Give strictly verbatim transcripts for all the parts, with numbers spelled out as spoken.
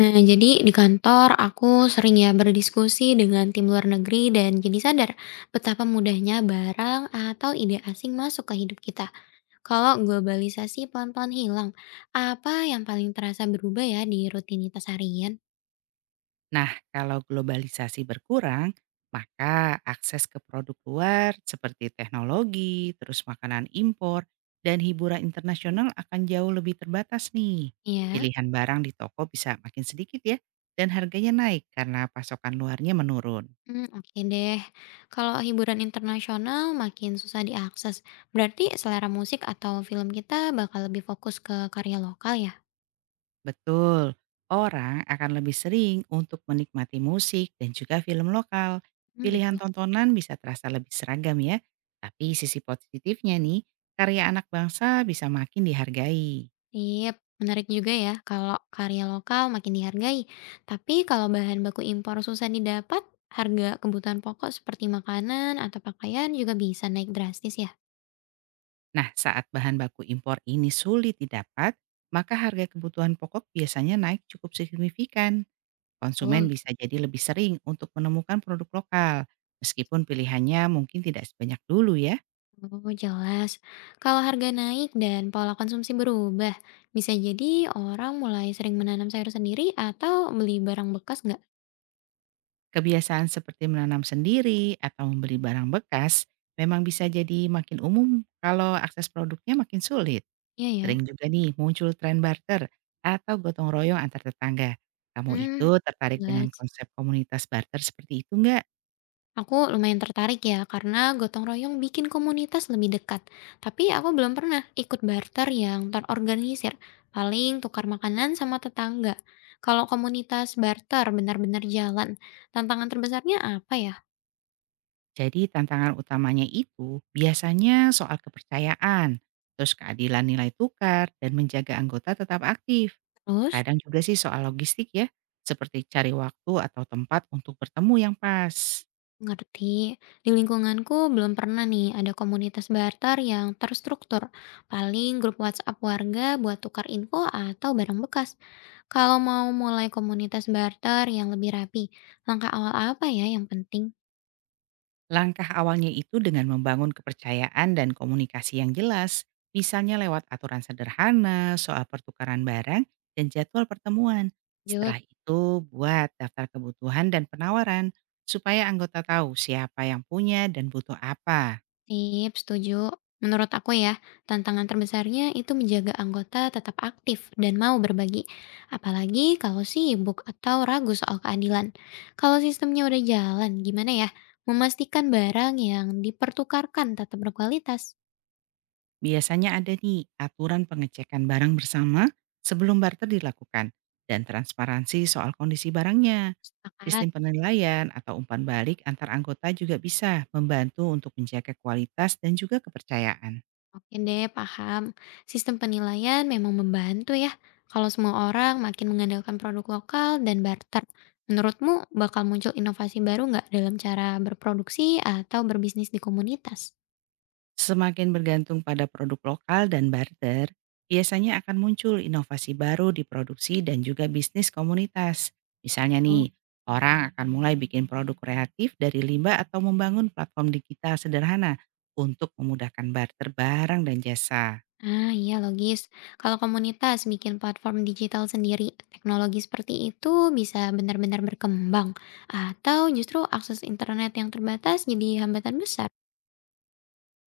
Nah, jadi di kantor aku sering ya berdiskusi dengan tim luar negeri dan jadi sadar betapa mudahnya barang atau ide asing masuk ke hidup kita. Kalau globalisasi pelan-pelan hilang, apa yang paling terasa berubah ya di rutinitas harian? Nah, kalau globalisasi berkurang, maka akses ke produk luar seperti teknologi, terus makanan impor, dan hiburan internasional akan jauh lebih terbatas nih. Ya, Pilihan barang di toko bisa makin sedikit ya, dan harganya naik karena pasokan luarnya menurun. hmm, oke deh. Kalau hiburan internasional makin susah diakses, berarti selera musik atau film kita bakal lebih fokus ke karya lokal ya? Betul, orang akan lebih sering untuk menikmati musik dan juga film lokal. Hmm, gitu. Pilihan tontonan bisa terasa lebih seragam ya, tapi sisi positifnya nih, karya anak bangsa bisa makin dihargai. Sip, menarik juga ya kalau karya lokal makin dihargai. Tapi kalau bahan baku impor susah didapat, harga kebutuhan pokok seperti makanan atau pakaian juga bisa naik drastis ya. Nah, saat bahan baku impor ini sulit didapat, maka harga kebutuhan pokok biasanya naik cukup signifikan. Konsumen Betul. bisa jadi lebih sering untuk menemukan produk lokal, meskipun pilihannya mungkin tidak sebanyak dulu ya. Oh, jelas. Kalau harga naik dan pola konsumsi berubah, bisa jadi orang mulai sering menanam sayur sendiri atau beli barang bekas nggak? Kebiasaan seperti menanam sendiri atau membeli barang bekas memang bisa jadi makin umum kalau akses produknya makin sulit. Iya ya. Sering juga nih muncul tren barter atau gotong royong antar tetangga. Kamu itu Hmm, tertarik dengan jelas. konsep komunitas barter seperti itu nggak? Aku lumayan tertarik ya, karena gotong royong bikin komunitas lebih dekat. Tapi aku belum pernah ikut barter yang terorganisir, paling tukar makanan sama tetangga. Kalau komunitas barter benar-benar jalan, tantangan terbesarnya apa ya? Jadi tantangan utamanya itu biasanya soal kepercayaan, terus keadilan nilai tukar, dan menjaga anggota tetap aktif. Terus? Kadang juga sih soal logistik ya, seperti cari waktu atau tempat untuk bertemu yang pas. Ngerti. Di lingkunganku belum pernah nih ada komunitas barter yang terstruktur. Paling grup WhatsApp warga buat tukar info atau barang bekas. Kalau mau mulai komunitas barter yang lebih rapi, langkah awal apa ya yang penting? Langkah awalnya itu dengan membangun kepercayaan dan komunikasi yang jelas, misalnya lewat aturan sederhana, soal pertukaran barang, dan jadwal pertemuan. Jod. Setelah itu, buat daftar kebutuhan dan penawaran, supaya anggota tahu siapa yang punya dan butuh apa. Sip, setuju. Menurut aku ya, tantangan terbesarnya itu menjaga anggota tetap aktif dan mau berbagi. Apalagi kalau sibuk atau ragu soal keadilan. Kalau sistemnya udah jalan, gimana ya? Memastikan barang yang dipertukarkan tetap berkualitas. Biasanya ada nih aturan pengecekan barang bersama sebelum barter dilakukan, dan transparansi soal kondisi barangnya. Sepakat. Sistem penilaian atau umpan balik antar anggota juga bisa membantu untuk menjaga kualitas dan juga kepercayaan. Oke deh, paham. Sistem penilaian memang membantu ya. Kalau semua orang makin mengandalkan produk lokal dan barter, menurutmu bakal muncul inovasi baru nggak dalam cara berproduksi atau berbisnis di komunitas? Semakin bergantung pada produk lokal dan barter, biasanya akan muncul inovasi baru di produksi dan juga bisnis komunitas. Misalnya So, nih, orang akan mulai bikin produk kreatif dari limbah atau membangun platform digital sederhana untuk memudahkan barter barang dan jasa. Ah iya logis. Kalau komunitas bikin platform digital sendiri, teknologi seperti itu bisa benar-benar berkembang. Atau justru akses internet yang terbatas jadi hambatan besar.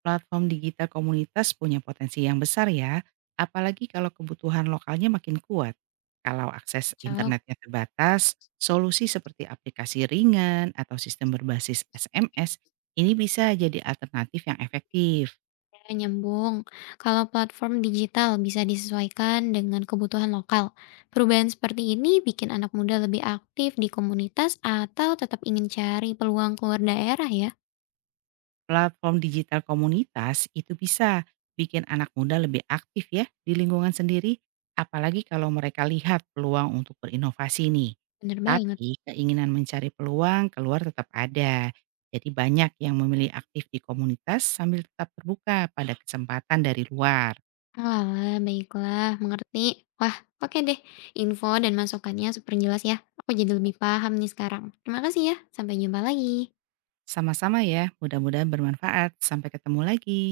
Platform digital komunitas punya potensi yang besar ya, apalagi kalau kebutuhan lokalnya makin kuat. Kalau akses Cocok. internetnya terbatas, solusi seperti aplikasi ringan atau sistem berbasis S M S ini bisa jadi alternatif yang efektif. Ya, nyambung. Kalau platform digital bisa disesuaikan dengan kebutuhan lokal, perubahan seperti ini bikin anak muda lebih aktif di komunitas atau tetap ingin cari peluang keluar daerah ya. Platform digital komunitas itu bisa bikin anak muda lebih aktif ya di lingkungan sendiri, apalagi kalau mereka lihat peluang untuk berinovasi nih. Bener banget. Tapi keinginan mencari peluang keluar tetap ada. Jadi banyak yang memilih aktif di komunitas sambil tetap terbuka pada kesempatan dari luar. Alah, baiklah, mengerti. Wah, oke deh. Info dan masukannya super jelas ya. Aku jadi lebih paham nih sekarang. Terima kasih ya. Sampai jumpa lagi. Sama-sama ya, mudah-mudahan bermanfaat. Sampai ketemu lagi.